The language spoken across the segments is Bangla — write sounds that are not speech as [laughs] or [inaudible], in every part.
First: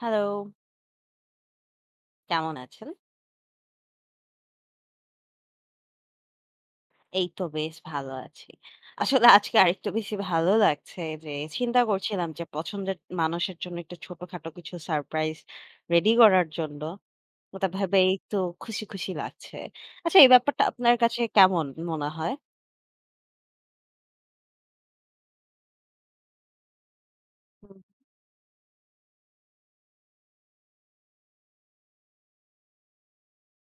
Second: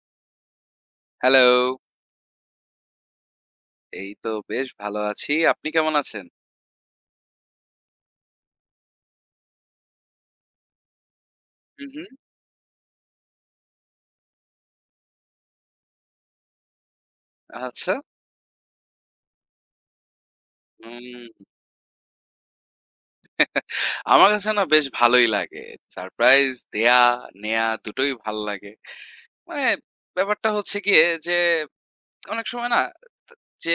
Hello, hello! কেমন আছেন? এই তো বেশ ভালো আছি। আপনি কেমন আছেন? এই তো বেশ ভালো আছি। আসলে আজকে আরেকটু বেশি ভালো লাগছে যে চিন্তা হুম, হুম। করছিলাম যে পছন্দের মানুষের জন্য একটু ছোটখাটো কিছু সারপ্রাইজ রেডি করার জন্য। ওটা আচ্ছা। ভেবেই একটু খুশি, খুশি লাগছে। আচ্ছা এই ব্যাপারটা আপনার কাছে উম কেমন মনে হয়? আমার কাছে না বেশ ভালোই লাগে। সারপ্রাইজ দেয়া, নেয়া দুটোই ভাল লাগে। মানে ব্যাপারটা হচ্ছে গিয়ে যে, অনেক সময় না যে,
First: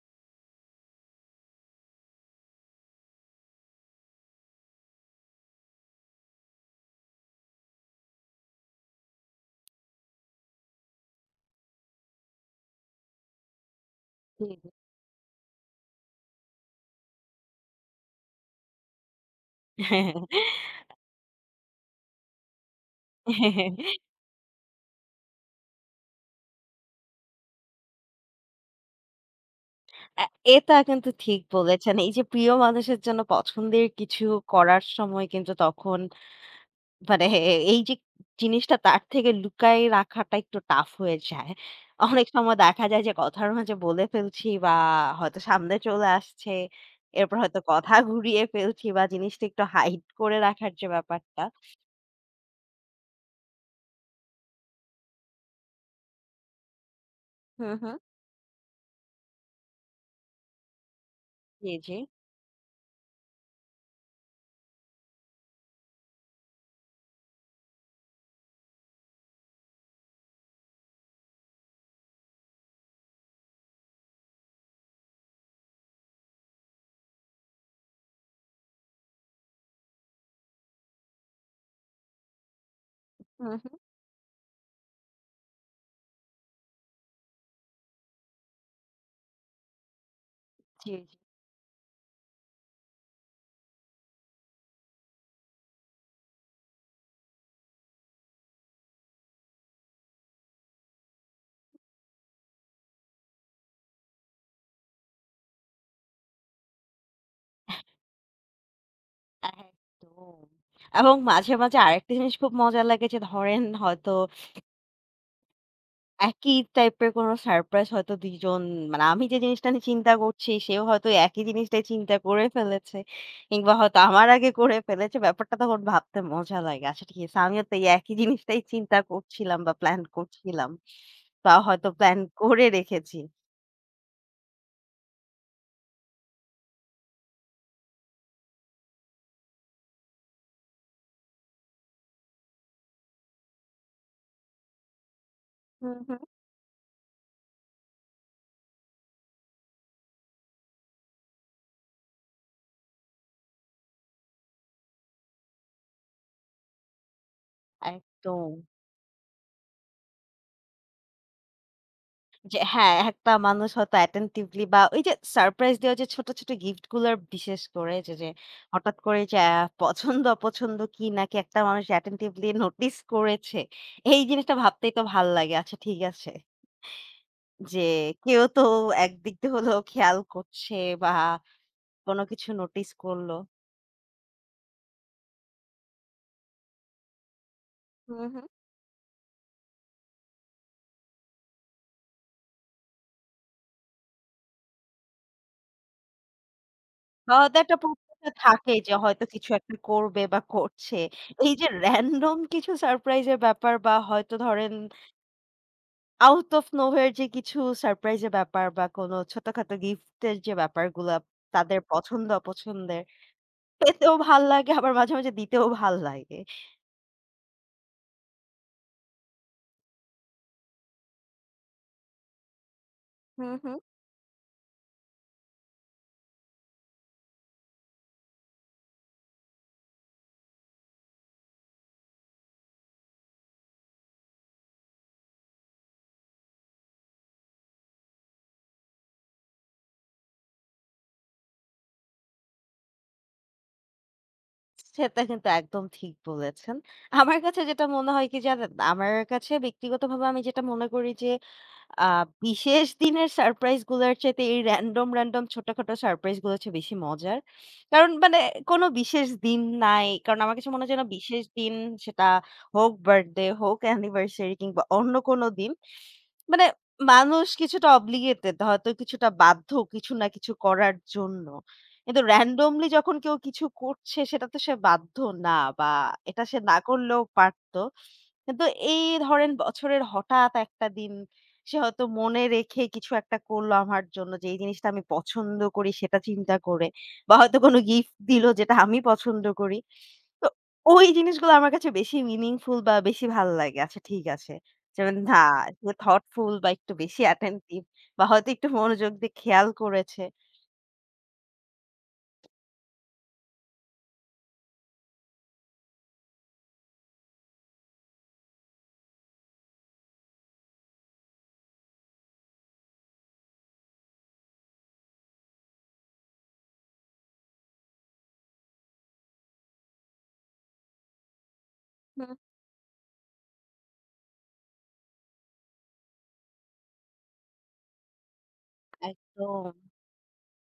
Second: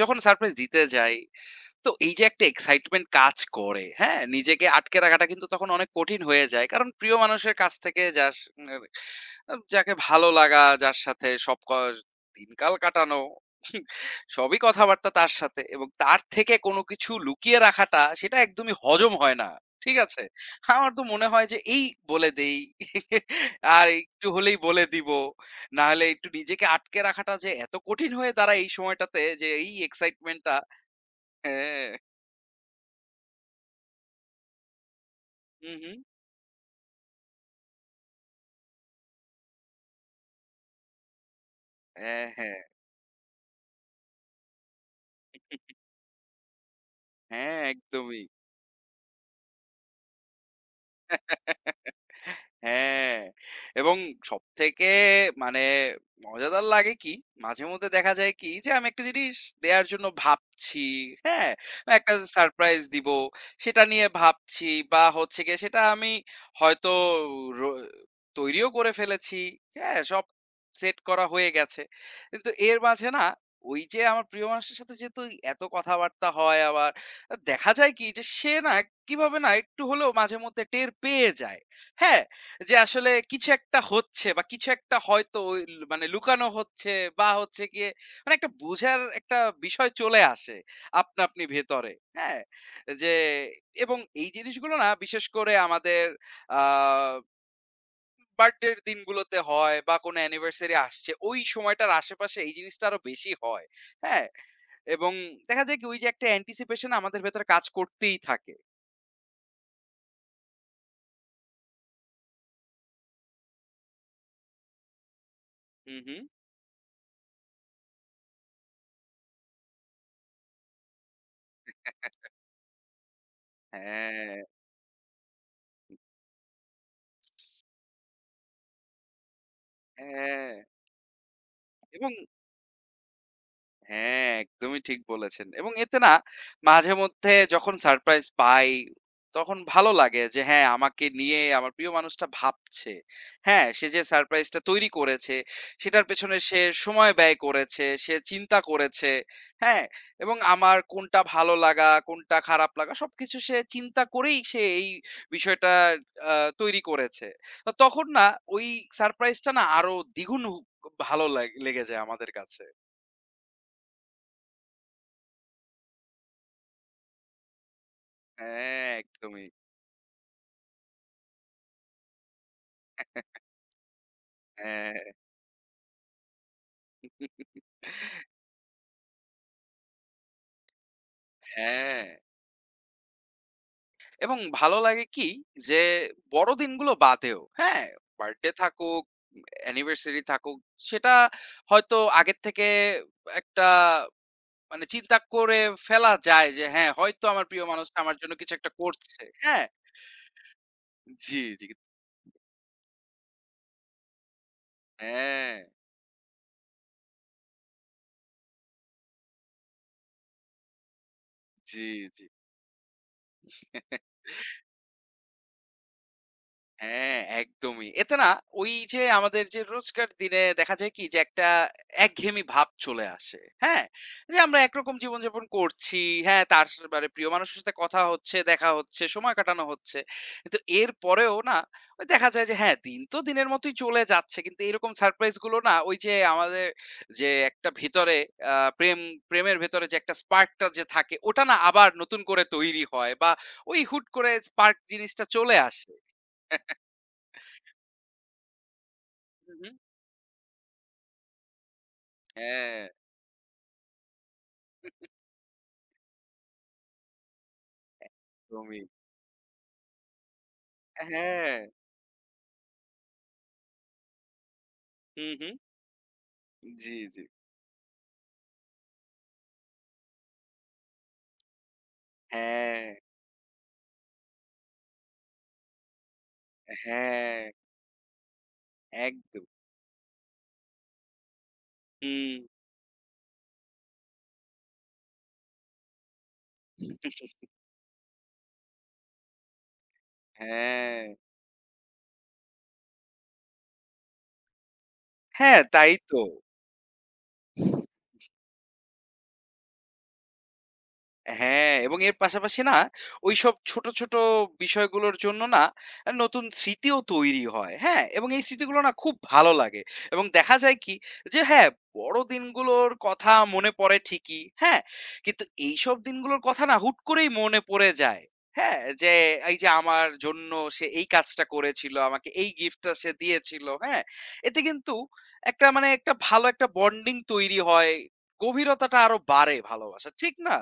যখন সারপ্রাইজ দিতে যাই তো এই যে একটা এক্সাইটমেন্ট কাজ করে, হ্যাঁ? নিজেকে আটকে রাখাটা কিন্তু তখন অনেক কঠিন হয়ে যায়। কারণ প্রিয় মানুষের কাছ থেকে যাস আ যাকে ভালো লাগা, যার সাথে সব দিনকাল কাটানো, হুম, সবই হুম। কথাবার্তা তার সাথে এবং তার থেকে কোনো কিছু লুকিয়ে রাখাটা সেটা একদমই হজম হয় না। ঠিক আছে? আমার তো মনে হয় যে এই বলে দেই। আর একটু হলেই বলে দিব। না হলে একটু নিজেকে আটকে রাখাটা যে এত কঠিন হয়ে দাঁড়ায় এই সময়টাতে যে এই আ এক্সাইটমেন্টটা এটা কিন্তু ঠিক হ্যাঁ। বলেছেন। এই যে প্রিয় মানুষের জন্য পছন্দের কিছু করার সময় কিন্তু হুম, হুম। তখন মানে এই যে জিনিসটা তার থেকে লুকায় রাখাটা একটু টাফ হয়ে যায়। হ্যাঁ, অনেক সময় হ্যাঁ। দেখা যায় যে কথার মাঝে বলে ফেলছি বা হয়তো সামনে চলে আসছে। এরপর হ্যাঁ, হয়তো কথা একদমই। ঘুরিয়ে ফেলছি বা জিনিসটা একটু হাইড করে রাখার যে ব্যাপারটা হ্যাঁ, এবং সবথেকে মানে মজাদার লাগে কি? মাঝে হুম, মধ্যে হুম। দেখা যায় কি? যে আমি একটা জিনিস দেয়ার জন্য ভাবছি, হ্যাঁ? জি, বা জি। একটা সারপ্রাইজ দিব। সেটা নিয়ে ভাবছি বা হচ্ছে গিয়ে সেটা আমি হয়তো র তৈরিও করে ফেলেছি। হ্যাঁ, সব সেট করা হয়ে গেছে। কিন্তু এর মাঝে না ওই যে আমার প্রিয় মানুষটার সাথে যেহেতু এত কথাবার্তা হয় আবার দেখা যায় কি যে সে না কিভাবে না একটু হলেও মাঝে মধ্যে টের পেয়ে যায়। হ্যাঁ? যে আসলে কিছু হুম, হুম। একটা হচ্ছে বা কিছু একটা হয়তো ওই মানে লুকানো হচ্ছে বা হচ্ছে গিয়ে মানে একটা বোঝার একটা বিষয় চলে আসে জি, জি। আপনা আপনি ভেতরে। হ্যাঁ? যে এবং এই জিনিসগুলো না বিশেষ করে আমাদের আ বার্থডে এর দিনগুলোতে হয় বা কোনো অ্যানিভার্সারি আসছে ওই সময়টার আশেপাশে এই জিনিসটা আরো বেশি হয়। হ্যাঁ? এবং দেখা যায় কি ওই যে একটা anticipation আমাদের ভেতরে কাজ করতেই থাকে। একদম। এবং মাঝে, মাঝে আরেকটা জিনিস খুব মজা লাগে যে ধরেন হয়তো হুম, হুম। একই টাইপের কোনো সারপ্রাইজ হয়তো ২ জন মানে আমি যে জিনিসটা নিয়ে চিন্তা করছি, সেও হয়তো একই জিনিসটাই চিন্তা করে ফেলেছে। কিংবা হয়তো আমার হ্যাঁ, আগে করে ফেলেছে। ব্যাপারটা তখন ভাবতে মজা লাগে। আচ্ছা ঠিক আছে, আমিও তো এই একই জিনিসটাই চিন্তা করছিলাম বা প্ল্যান হ্যাঁ করছিলাম। বা হয়তো এবং প্ল্যান করে রেখেছি। হ্যাঁ, একদমই ঠিক বলেছেন। এবং এতে না মাঝেমধ্যে যখন সারপ্রাইজ পাই, তখন ভালো লাগে যে হ্যাঁ, আমাকে নিয়ে আমার প্রিয় মানুষটা ভাবছে। হ্যাঁ, সে যে সারপ্রাইজটা তৈরি করেছে, হুম, সেটার হুম। পেছনে সে সময় ব্যয় করেছে, সে চিন্তা করেছে। হ্যাঁ? এবং আমার কোনটা ভালো লাগা, কোনটা খারাপ লাগা সবকিছু সে চিন্তা করেই সে এই বিষয়টা আ তৈরি করেছে। তো তখন না একদম। ওই সারপ্রাইজটা না আরো দ্বিগুণ ভালো লেগে যায় আমাদের যে কাছে। হ্যাঁ, একটা মানুষ হয়তো attentively বা ওই যে সারপ্রাইজ দেওয়া যে ছোট, ছোট গিফট গুলার বিশেষ করে যে হ্যাঁ, হঠাৎ করে যে একদমই। আ পছন্দ অপছন্দ কি নাকি একটা মানুষ attentively নোটিস করেছে। এই জিনিসটা ভাবতেই হ্যাঁ, তো ভাল লাগে। আচ্ছা ঠিক আছে। যে কেউ তো একদিক দিয়ে হলেও খেয়াল করছে বা হ্যাঁ। কোনো কিছু নোটিস করলো। এবং ভালো লাগে কি যে বড় দিনগুলো বাদেও, হ্যাঁ? হুম, হুম। বার্থডে থাকুক, অ্যানিভার্সারি থাকুক, সেটা হয়তো আগের থেকে একটা মানে চিন্তা করে ফেলা যায় যে হ্যাঁ, হয়তো বা আমার হয়তো প্রিয় একটা মানুষটা আমার প্রত্যাশা জন্য কিছু একটা থাকেই যে করছে। হয়তো কিছু হ্যাঁ? একটা করবে বা করছে। জি, এই জি। যে র‍্যান্ডম কিছু সারপ্রাইজ এর ব্যাপার বা হয়তো ধরেন হ্যাঁ, আউট অফ নোহোয়্যার যে কিছু সারপ্রাইজ এর ব্যাপার বা কোনো ছোটখাটো গিফটের যে ব্যাপারগুলা তাদের জি, পছন্দ অপছন্দের জি। পেতেও ভাল লাগে আবার মাঝে, মাঝে দিতেও ভাল লাগে। হ্যাঁ, একদমই। এতে না ওই যে আমাদের যে রোজকার দিনে দেখা যায় কি যে একটা একঘেয়েমি ভাব চলে আসে। হুম, হুম। হ্যাঁ? যে আমরা একরকম জীবনযাপন করছি। হ্যাঁ, তার মানে প্রিয় মানুষের সাথে কথা হচ্ছে, দেখা হচ্ছে, সময় কাটানো হচ্ছে। কিন্তু এরপরেও না ওই দেখা যায় যে হ্যাঁ, দিন তো দিনের মতোই চলে যাচ্ছে। কিন্তু এরকম সারপ্রাইজ গুলো না ওই যে আমাদের যে একটা ভেতরে আ প্রেম প্রেমের ভেতরে যে একটা স্পার্ক টা যে থাকে ওটা না আবার নতুন করে তৈরি হয় বা ওই হুট করে স্পার্ক সেটা জিনিসটা কিন্তু চলে একদম আসে। ঠিক বলেছেন। আমার কাছে যেটা মনে হয় কি জানেন? আমার হু, কাছে হু। ব্যক্তিগতভাবে আমি যেটা মনে করি যে আ হ্যাঁ, বিশেষ দিনের সারপ্রাইজ গুলার চাইতে এই র‍্যান্ডম, র‍্যান্ডম ছোটখাটো সারপ্রাইজ গুলো হচ্ছে বেশি মজার। কারণ মানে একদমই। কোনো বিশেষ দিন নাই। কারণ আমার কাছে মনে হয় যেন বিশেষ হ্যাঁ, দিন সেটা হোক বার্থডে, হোক অ্যানিভার্সারি কিংবা অন্য হু, কোনো হু। দিন। মানে জি, জি। মানুষ কিছুটা obligated হয়তো কিছুটা বাধ্য কিছু না কিছু করার জন্য। কিন্তু হ্যাঁ, randomly যখন কেউ কিছু করছে সেটা তো সে বাধ্য না বা এটা সে না করলেও হ্যাঁ, পারত। কিন্তু এই একদম। ধরেন বছরের হঠাৎ একটা দিন সে হয়তো হুম, মনে রেখে কিছু একটা করলো আমার জন্য যে এই জিনিসটা আমি পছন্দ করি সেটা চিন্তা করে বা হয়তো কোনো গিফট দিল যেটা আমি পছন্দ করি। তো হ্যাঁ। ওই জিনিসগুলো আমার কাছে বেশি মিনিংফুল বা বেশি ভাল লাগে। আচ্ছা ঠিক আছে। যেমন না হ্যাঁ, তাই সে তো। থটফুল বা একটু বেশি অ্যাটেনটিভ বা হয়তো একটু মনোযোগ দিয়ে খেয়াল করেছে। হ্যাঁ, এবং এর পাশাপাশি না ঐসব ছোট, ছোট বিষয়গুলোর জন্য না নতুন স্মৃতিও তৈরি হয়। হ্যাঁ? এবং এই স্মৃতিগুলো না খুব ভালো লাগে। এবং দেখা যায় কি যে হ্যাঁ, বড় দিনগুলোর কথা মনে পড়ে ঠিকই। হ্যাঁ? কিন্তু এইসব দিনগুলোর কথা না হুট করেই মনে পড়ে যায়। হ্যাঁ? যে এই যে আমার জন্য সে এই কাজটা করেছিল, আমাকে হুম। এই গিফটটা সে দিয়েছিল। হ্যাঁ? এতে কিন্তু একটা মানে একটা ভালো একটা বন্ডিং তৈরি হয়। গভীরতাটা আরো বাড়ে একদম। ভালোবাসার। ঠিক না?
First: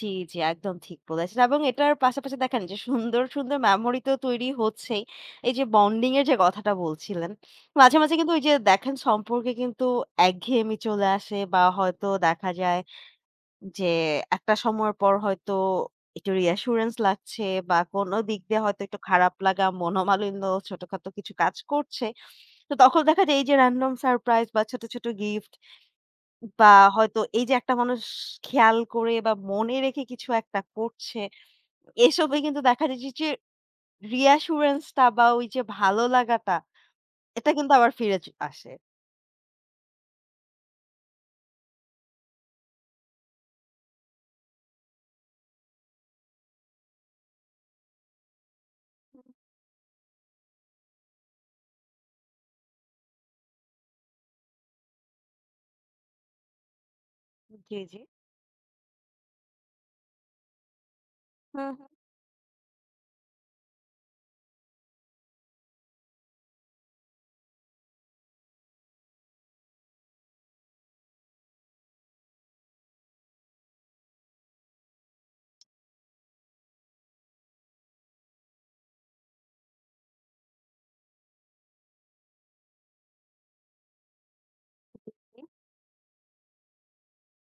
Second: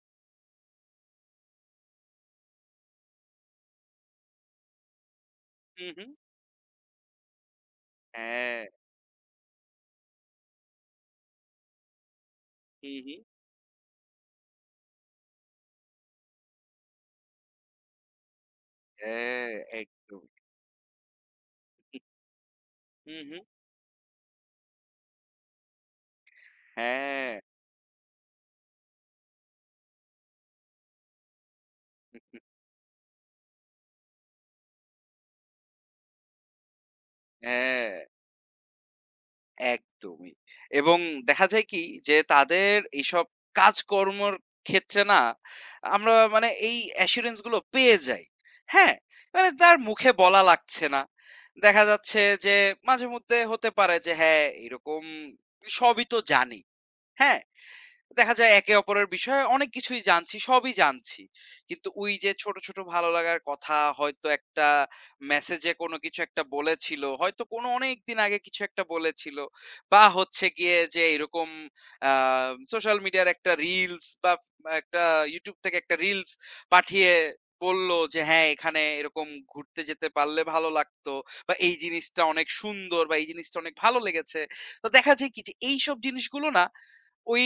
জি, জি একদম ঠিক বলেছেন। এবং এটার পাশাপাশি দেখেন যে সুন্দর, সুন্দর মেমোরি তো তৈরি হচ্ছেই। এই যে হুম, হুম। বন্ডিং এর যে কথাটা বলছিলেন, মাঝে, মাঝে কিন্তু ওই যে হ্যাঁ। দেখেন সম্পর্কে কিন্তু একঘেয়েমি চলে আসে বা হয়তো দেখা যায় হুম, হুম। যে একটা সময়ের পর হয়তো একটু reassurance লাগছে বা কোনো দিক দিয়ে হয়তো একটু খারাপ হ্যাঁ, লাগা, একদমই। মনোমালিন্য, ছোটখাটো কিছু কাজ করছে। তো তখন হুম, দেখা যায় হুম। এই যে random surprise বা ছোট, ছোট গিফট বা হয়তো হ্যাঁ, এই যে একটা মানুষ খেয়াল করে বা মনে রেখে কিছু একটা করছে, এসবে কিন্তু দেখা যায় যে যে reassurance টা বা ওই যে ভালো লাগাটা, এটা কিন্তু হ্যাঁ, আবার ফিরে আসে। একদমই। এবং দেখা যায় কি যে তাদের এইসব কাজকর্মর ক্ষেত্রে না আমরা মানে এই অ্যাসুরেন্স গুলো পেয়ে যাই। হ্যাঁ? মানে তার মুখে বলা লাগছে না। দেখা যাচ্ছে যে মাঝেমধ্যে হতে পারে যে হ্যাঁ, এরকম সবই তো জানি। হ্যাঁ? জি, জি। দেখা যায় একে অপরের বিষয়ে অনেক কিছুই জানছি, সবই জানছি। হুম, কিন্তু হুম ওই যে ছোট, ছোট ভালো লাগার কথা হয়তো একটা মেসেজে কোনো কিছু একটা বলেছিল, হয়তো কোনো অনেকদিন আগে কিছু একটা বলেছিল বা হচ্ছে গিয়ে যে এরকম আ সোশ্যাল মিডিয়ার একটা রিলস বা একটা YouTube থেকে একটা রিলস পাঠিয়ে বলল যে, "হ্যাঁ, এখানে এরকম ঘুরতে যেতে পারলে ভালো লাগতো বা এই জিনিসটা অনেক সুন্দর বা এই জিনিসটা অনেক ভালো লেগেছে।" তো দেখা যায় কি যে এইসব জিনিসগুলো না ওই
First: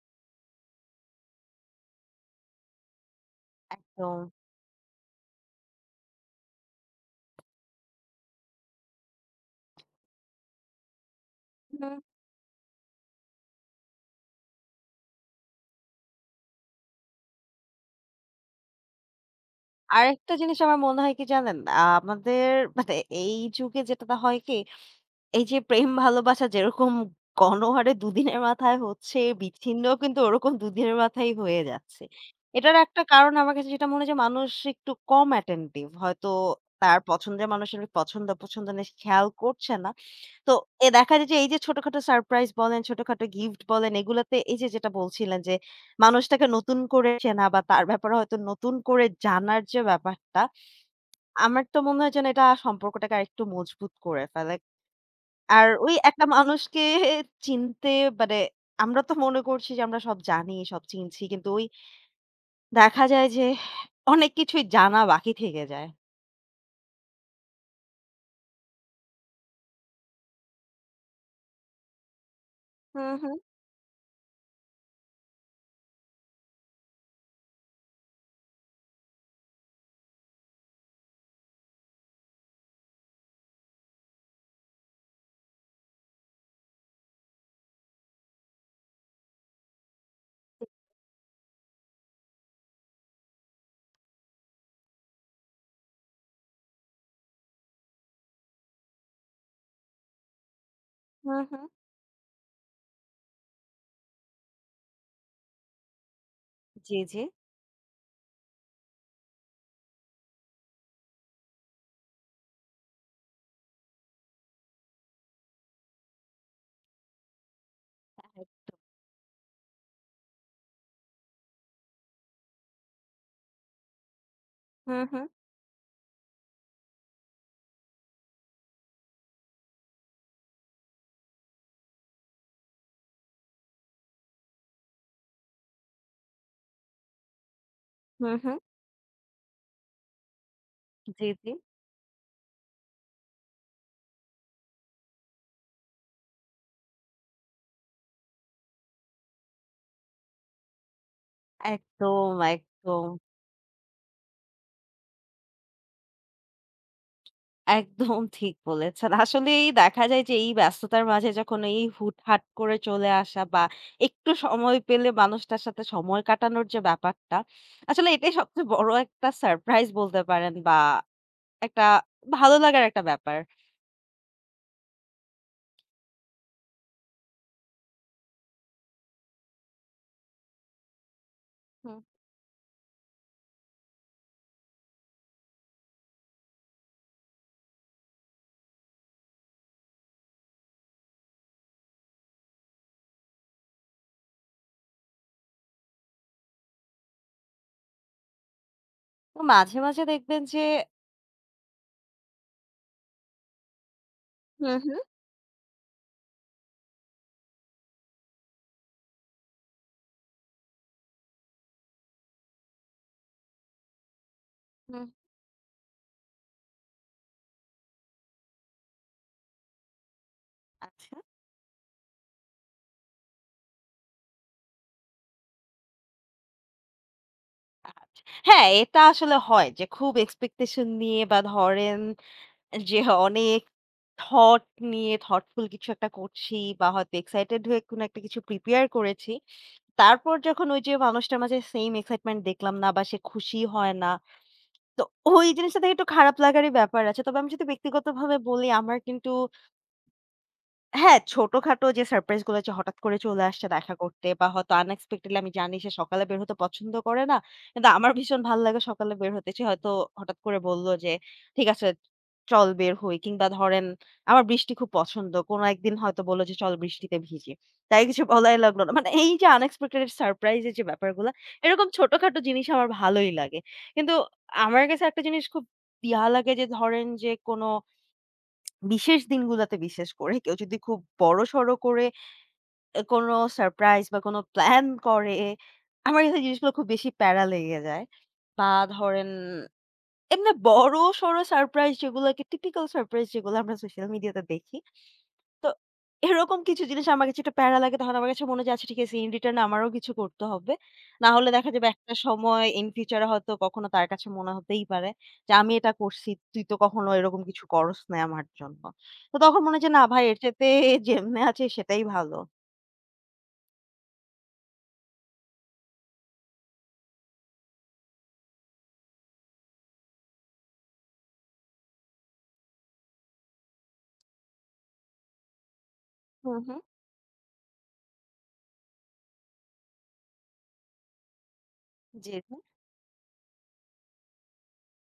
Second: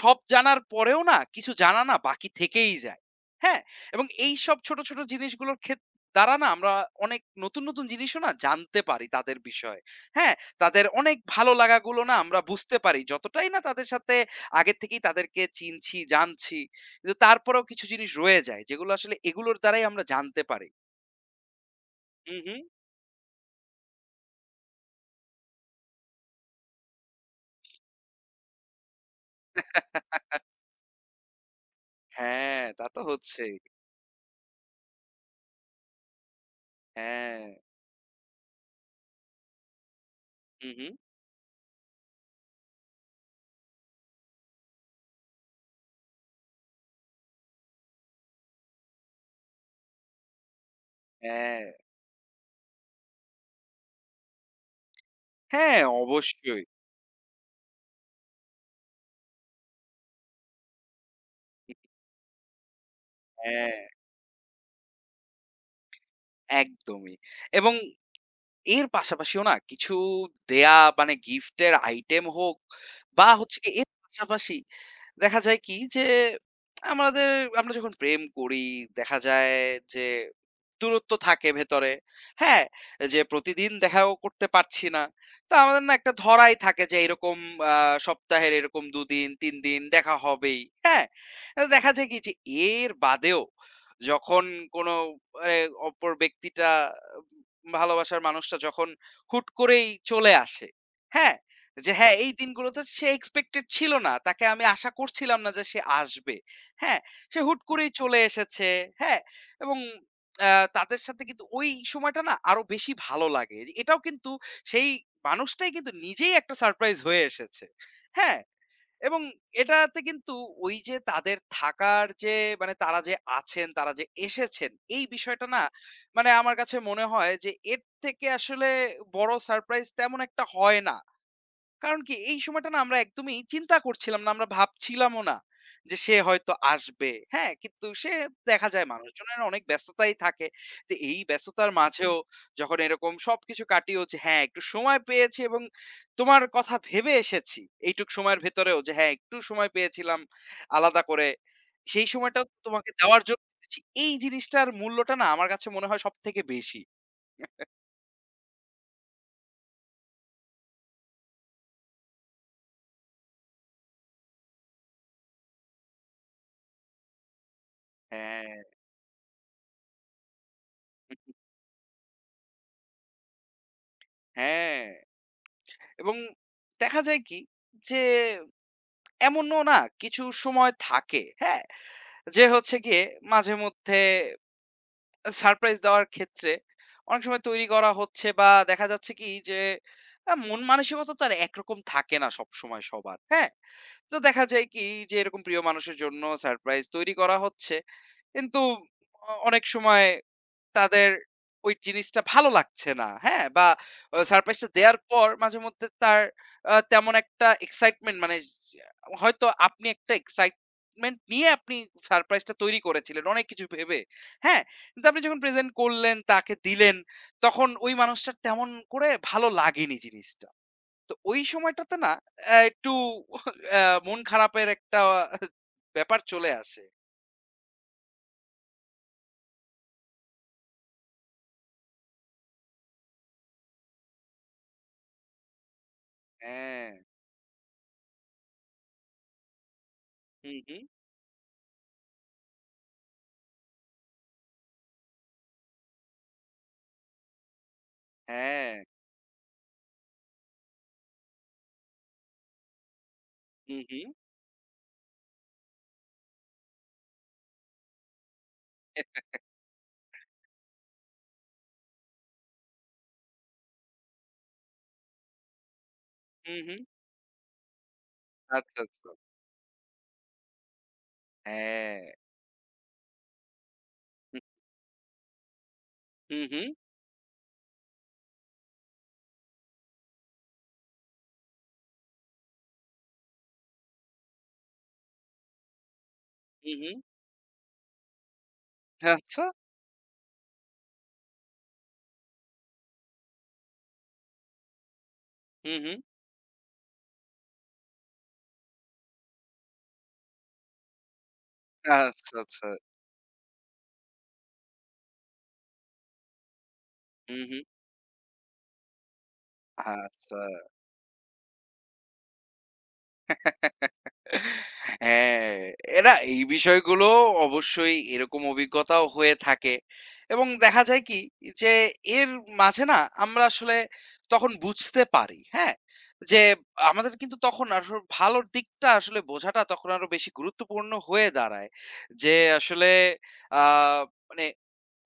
সব জানার পরেও না কিছু জানা না বাকি থেকেই যায়। হ্যাঁ? তো এবং এইসব ছোট, ছোট জিনিসগুলোর দ্বারা না আমরা অনেক নতুন, নতুন জিনিসও না জানতে পারি তাদের বিষয়ে। হ্যাঁ? তাদের অনেক ভালো হুম। লাগাগুলো না আমরা বুঝতে পারি। যতটাই না তাদের সাথে আগে থেকেই তাদেরকে চিনছি, জানছি। কিন্তু তারপরেও কিছু জিনিস রয়ে যায় যেগুলো আসলে এগুলোর দ্বারাই আমরা আরেকটা জানতে জিনিস পারি। আমার মনে হয় কি জানেন? হুম, আমাদের হুম। মানে এই যুগে যেটাতে হয় কি এই যে প্রেম ভালোবাসা যেরকম গণহারে দুদিনের মাথায় হচ্ছে, বিচ্ছিন্ন কিন্তু [laughs] ওরকম দুদিনের মাথায় হয়ে যাচ্ছে। হ্যাঁ, এটার তা তো একটা কারণ হচ্ছেই। আমার কাছে যেটা মনে হয় যে মানুষ একটু কম attentive। হয়তো তার হ্যাঁ। পছন্দের মানুষের পছন্দ অপছন্দ নিয়ে সে খেয়াল করছে না। তো হুম, এ হুম। দেখা যায় যে এই যে ছোটখাটো সারপ্রাইজ বলেন, ছোটখাটো গিফট বলেন এগুলাতে এই যে যেটা বলছিলেন যে মানুষটাকে নতুন করে চেনা বা তার ব্যাপারে হয়তো নতুন করে জানার যে ব্যাপারটা, হ্যাঁ। আমার তো মনে হয় যেন এটা সম্পর্কটাকে আরেকটু মজবুত করে ফেলে। আর হ্যাঁ, ওই একটা অবশ্যই। মানুষকে চিনতে মানে আমরা তো মনে করছি যে আমরা সব জানি, সব চিনছি। কিন্তু ওই দেখা যায় যে হ্যাঁ। অনেক কিছুই জানা বাকি থেকে যায়। একদমই। এবং এর পাশাপাশিও না কিছু দেয়া মানে গিফটের আইটেম হোক হুম, বা হুম, হচ্ছে গিয়ে এর পাশাপাশি দেখা যায় কি যে আমাদের আমরা যখন প্রেম করি দেখা যায় যে দূরত্ব থাকে ভেতরে। হ্যাঁ? যে প্রতিদিন দেখাও করতে পারছি না। তো আমাদের না একটা ধরাই থাকে যে এরকম আ সপ্তাহের এরকম ২ দিন ৩ দিন দেখা হবেই। হ্যাঁ? দেখা যায় কি যে এর বাদেও যখন কোনো মানে অপর ব্যক্তিটা ভালোবাসার মানুষটা যখন হুট করেই চলে আসে, হ্যাঁ? হুম, হুম। যে হ্যাঁ, এই দিনগুলোতে সে এক্সপেক্টেড ছিল না। তাকে আমি আশা করছিলাম না যে সে আসবে। জি, হ্যাঁ? জি। সে হুট করেই চলে এসেছে, হ্যাঁ? এবং আ তাদের সাথে কিন্তু ওই সময়টা না আরো বেশি ভালো লাগে। এটাও কিন্তু সেই মানুষটাই কিন্তু নিজেই একটা সারপ্রাইজ হয়ে এসেছে। হ্যাঁ? এক- এবং এটাতে কিন্তু ওই যে তাদের থাকার যে মানে তারা যে আছেন, তারা যে এসেছেন হুম, এই হুম, বিষয়টা না মানে আমার কাছে মনে হয় যে এর থেকে আসলে বড় সারপ্রাইজ তেমন একটা হয় না। কারণ কি এই সময়টা না আমরা একদমই চিন্তা করছিলাম না, আমরা ভাবছিলামও না যে সে হয়তো আসবে। হ্যাঁ? কিন্তু সে হুম, হুম। দেখা যায় মানুষজনের অনেক ব্যস্ততাই থাকে। তো এই জি, জি। ব্যস্ততার মাঝেও যখন এরকম সবকিছু কাটিয়ে উঠছি, হ্যাঁ, একটু সময় পেয়েছি এবং তোমার কথা ভেবে এসেছি। এইটুক সময়ের ভেতরেও যে হ্যাঁ, একটু সময় পেয়েছিলাম আলাদা করে। সেই একদম, সময়টাও তোমাকে একদম, দেওয়ার জন্য এসেছি। এই জিনিসটার মূল্যটা না আমার কাছে মনে হয় সবথেকে বেশি। একদম ঠিক বলেছেন। আসলেই দেখা যায় যে এই ব্যস্ততার মাঝে যখন এই হুটহাট করে চলে আসা বা একটু সময় পেলে মানুষটার সাথে সময় কাটানোর যে ব্যাপারটা, আসলে এটাই হ্যাঁ, সবচেয়ে বড় একটা সারপ্রাইজ বলতে পারেন বা একটা ভালো লাগার একটা ব্যাপার। হ্যাঁ এবং দেখা যায় কি যে এমনও না কিছু সময় থাকে, হ্যাঁ? হুম। যে হচ্ছে গিয়ে মাঝেমধ্যে সারপ্রাইজ দেওয়ার ক্ষেত্রে অনেক সময় তৈরি করা হচ্ছে বা দেখা যাচ্ছে কি যে মন মানসিকতা তো আর একরকম থাকে না সবসময় সবার, হ্যাঁ? তো দেখা যায় কি যে এরকম প্রিয় মানুষের জন্য সারপ্রাইজ তৈরি করা হচ্ছে। কিন্তু তো অনেক মাঝে, মাঝে সময় দেখবেন যে তাদের ওই জিনিসটা ভালো লাগছে না। হ্যাঁ? বা সারপ্রাইজটা হুম, দেয়ার হুম। পর মাঝেমধ্যে তার তেমন একটা এক্সাইটমেন্ট মানে হয়তো আপনি একটা এক্সাইটমেন্ট নিয়ে আপনি সারপ্রাইজটা তৈরি করেছিলেন অনেক কিছু ভেবে। হ্যাঁ? কিন্তু হুম, আপনি যখন প্রেজেন্ট করলেন, তাকে দিলেন, তখন ওই মানুষটার তেমন করে ভালো লাগেনি জিনিসটা। আচ্ছা, তো ওই সময়টাতে না একটু অ্যা মন খারাপের একটা ব্যাপার চলে আসে। আচ্ছা। হ্যাঁ, এটা আসলে হয় যে খুব এক্সপেকটেশন নিয়ে বা ধরেন যে অনেক থট নিয়ে থটফুল কিছু একটা করছি বা হ্যাঁ। হয়তো এক্সাইটেড হয়ে কোনো একটা কিছু প্রিপেয়ার করেছি। তারপর হু, যখন হু। ওই যে মানুষটার মাঝে সেইম এক্সাইটমেন্ট দেখলাম না বা সে খুশি হয় না। তো ওই জিনিসটা থেকে একটু খারাপ লাগারই ব্যাপার আছে। তবে আমি যদি ব্যক্তিগতভাবে বলি হ্যাঁ। আমার কিন্তু হ্যাঁ, ছোটখাটো যে সারপ্রাইজ গুলো যে হঠাৎ করে চলে আসছে হু, দেখা হু। করতে বা হয়তো আনএক্সপেক্টেডলি আমি জানি সে সকালে বের হতে পছন্দ করে না। কিন্তু আমার ভীষণ ভাল লাগে সকালে বের হতে। সে হয়তো হঠাৎ করে বলল যে, "ঠিক আছে চল বের হই।" কিংবা ধরেন আমার বৃষ্টি খুব পছন্দ। কোন একদিন হয়তো বলল হু, যে, "চল হু। বৃষ্টিতে ভিজি।" তাই কিছু বলাই আচ্ছা, লাগলো না। আচ্ছা। মানে এই যে আনএক্সপেক্টেড সারপ্রাইজ এর যে ব্যাপারগুলা, এরকম হ্যাঁ। ছোটখাটো জিনিস আমার ভালোই লাগে। কিন্তু আমার কাছে একটা জিনিস খুব ইয়া হু, লাগে হু, যে ধরেন যে কোনো বিশেষ দিনগুলাতে বিশেষ করে কেউ যদি খুব বড়সড় করে কোনো সারপ্রাইজ বা কোনো প্ল্যান করে, আমার কাছে হু, জিনিসগুলো খুব হু। বেশি প্যারা লেগে যায়। বা ধরেন আচ্ছা। এমনি বড়সড় সারপ্রাইজ যেগুলোকে টিপিক্যাল সারপ্রাইজ যেগুলো আমরা সোশ্যাল মিডিয়াতে দেখি, তো হু, হু। এরকম কিছু জিনিস আমার কাছে একটু প্যারা লাগে। তখন আমার কাছে মনে হয় যে, "আচ্ছা ঠিক আছে in return আমারও কিছু করতে হবে।" না হলে দেখা যাবে একটা আচ্ছা, সময় আচ্ছা। in future এ হয়তো কখনো তার কাছে মনে হতেই পারে যে, "আমি এটা করছি। তুই তো কখনো হু, এরকম হু। কিছু করস নাই আমার জন্য।" তো তখন মনে হয় যে, "না ভাই আচ্ছা। এর চাইতে যেমনে আছে সেটাই ভালো।" [laughs] হ্যাঁ, এরা এই বিষয়গুলো অবশ্যই এরকম অভিজ্ঞতাও হয়ে থাকে। এবং দেখা যায় কি যে এর মাঝে না আমরা আসলে তখন বুঝতে পারি, হ্যাঁ? যে হুম, হুম। আমাদের কিন্তু তখন আসলে ভালোর দিকটা আসলে বোঝাটা তখন আরো বেশি গুরুত্বপূর্ণ হয়ে দাঁড়ায়। জি, যে জি। আসলে আ মানে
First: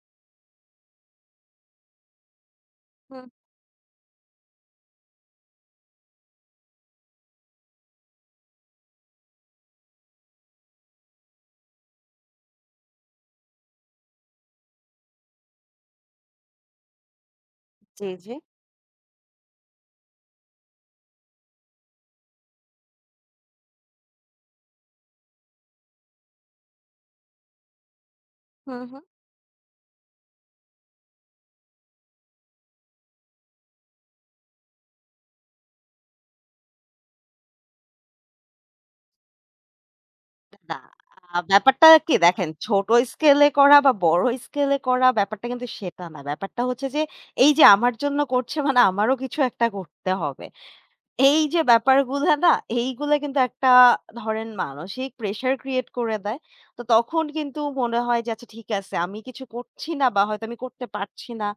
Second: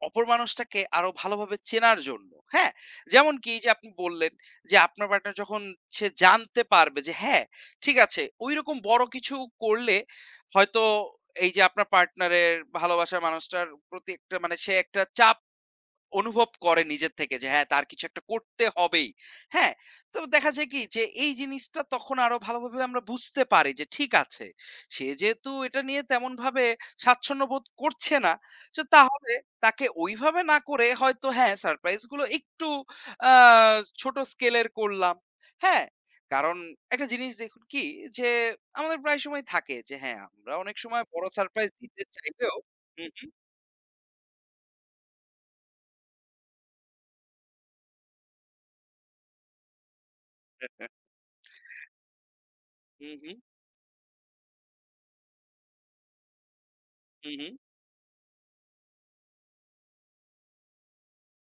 অপর মানুষটাকে আরো ভালোভাবে চেনার জন্য, হ্যাঁ? হুম, যেমন কি এই যে আপনি বললেন যে আপনার পার্টনার যখন সে জানতে পারবে যে হ্যাঁ, ঠিক আছে ঐরকম বড় কিছু করলে হয়তো এই যে আপনার পার্টনারের ভালোবাসার মানুষটার প্রতি একটা মানে সে একটা চাপ অনুভব করে নিজের থেকে যে হ্যাঁ তার কিছু জি, একটা জি। করতে হবেই। হ্যাঁ? তো দেখা যায় কি যে এই জিনিসটা তখন আরো ভালোভাবে আমরা বুঝতে পারি যে ঠিক আছে। সে যেহেতু এটা নিয়ে তেমনভাবে স্বাচ্ছন্দ্য বোধ করছে না। তো হুম, হুম। তাহলে তাকে ওইভাবে না করে হয়তো হ্যাঁ সারপ্রাইজ গুলো একটু আ ছোট স্কেলের করলাম। হ্যাঁ? কারণ একটা জিনিস দেখুন কি যে আমাদের প্রায় সময় থাকে যে হ্যাঁ আমরা অনেক না, সময় বড় সারপ্রাইজ ব্যাপারটা দিতে কি দেখেন চাইলেও ছোট হুম, হুম, স্কেলে করা বা বড় স্কেলে করা ব্যাপারটা কিন্তু সেটা না। ব্যাপারটা হচ্ছে যে এই যে আমার জন্য করছে মানে আমারও কিছু একটা করতে হবে। এই যে ব্যাপারগুলা না হুম, এইগুলা হুম, হুম, কিন্তু একটা ধরেন মানসিক প্রেশার ক্রিয়েট করে দেয়। তো তখন হুম, কিন্তু মনে হয় যে আচ্ছা ঠিক আছে আমি কিছু করছি না বা হয়তো আমি করতে পারছি না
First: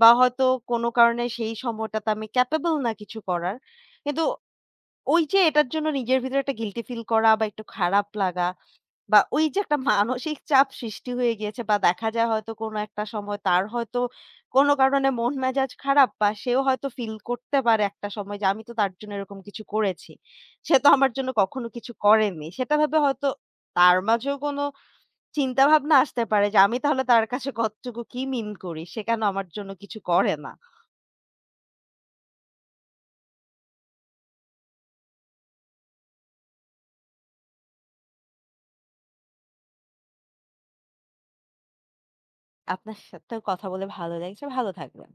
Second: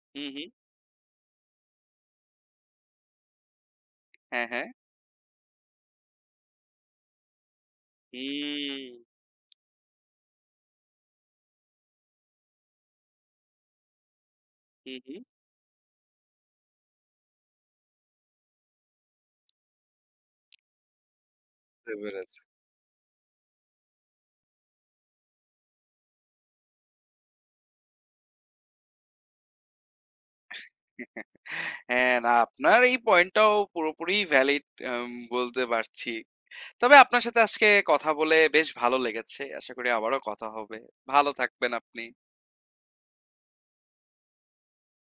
বা হুম, হয়তো হুম, কোনো কারণে সেই সময়টাতে আমি ক্যাপেবল না কিছু করার। কিন্তু হ্যাঁ, হ্যাঁ। ওই যে এটার জন্য নিজের ভিতরে একটা গিল্টি ফিল করা বা একটু খারাপ লাগা হুম, বা ওই যে একটা মানসিক চাপ সৃষ্টি হয়ে গিয়েছে বা দেখা যায় হয়তো কোনো একটা সময় তার হয়তো কোনো হু, কারণে হু। মন মেজাজ খারাপ বা সেও হয়তো ফিল করতে পারে একটা সময় যে আমি তো তার জন্য এরকম কিছু করেছি। সে তো আমার জন্য কখনো বুঝতে কিছু পেরেছি। করেনি। সেটা ভেবে হয়তো তার মাঝেও কোনো চিন্তাভাবনা আসতে পারে যে আমি তাহলে তার কাছে কতটুকু কি মিন করি? সে কেন আমার জন্য কিছু করে না? হ্যাঁ, না আপনার এই পয়েন্টটাও পুরোপুরি ভ্যালিড আম বলতে পারছি। তবে আপনার সাথে আজকে কথা বলে বেশ ভালো লেগেছে। আশা করি আবারও কথা হবে। ভালো থাকবেন আপনি। আপনার সাথেও কথা বলে ভালো লাগছে। ভালো থাকবেন।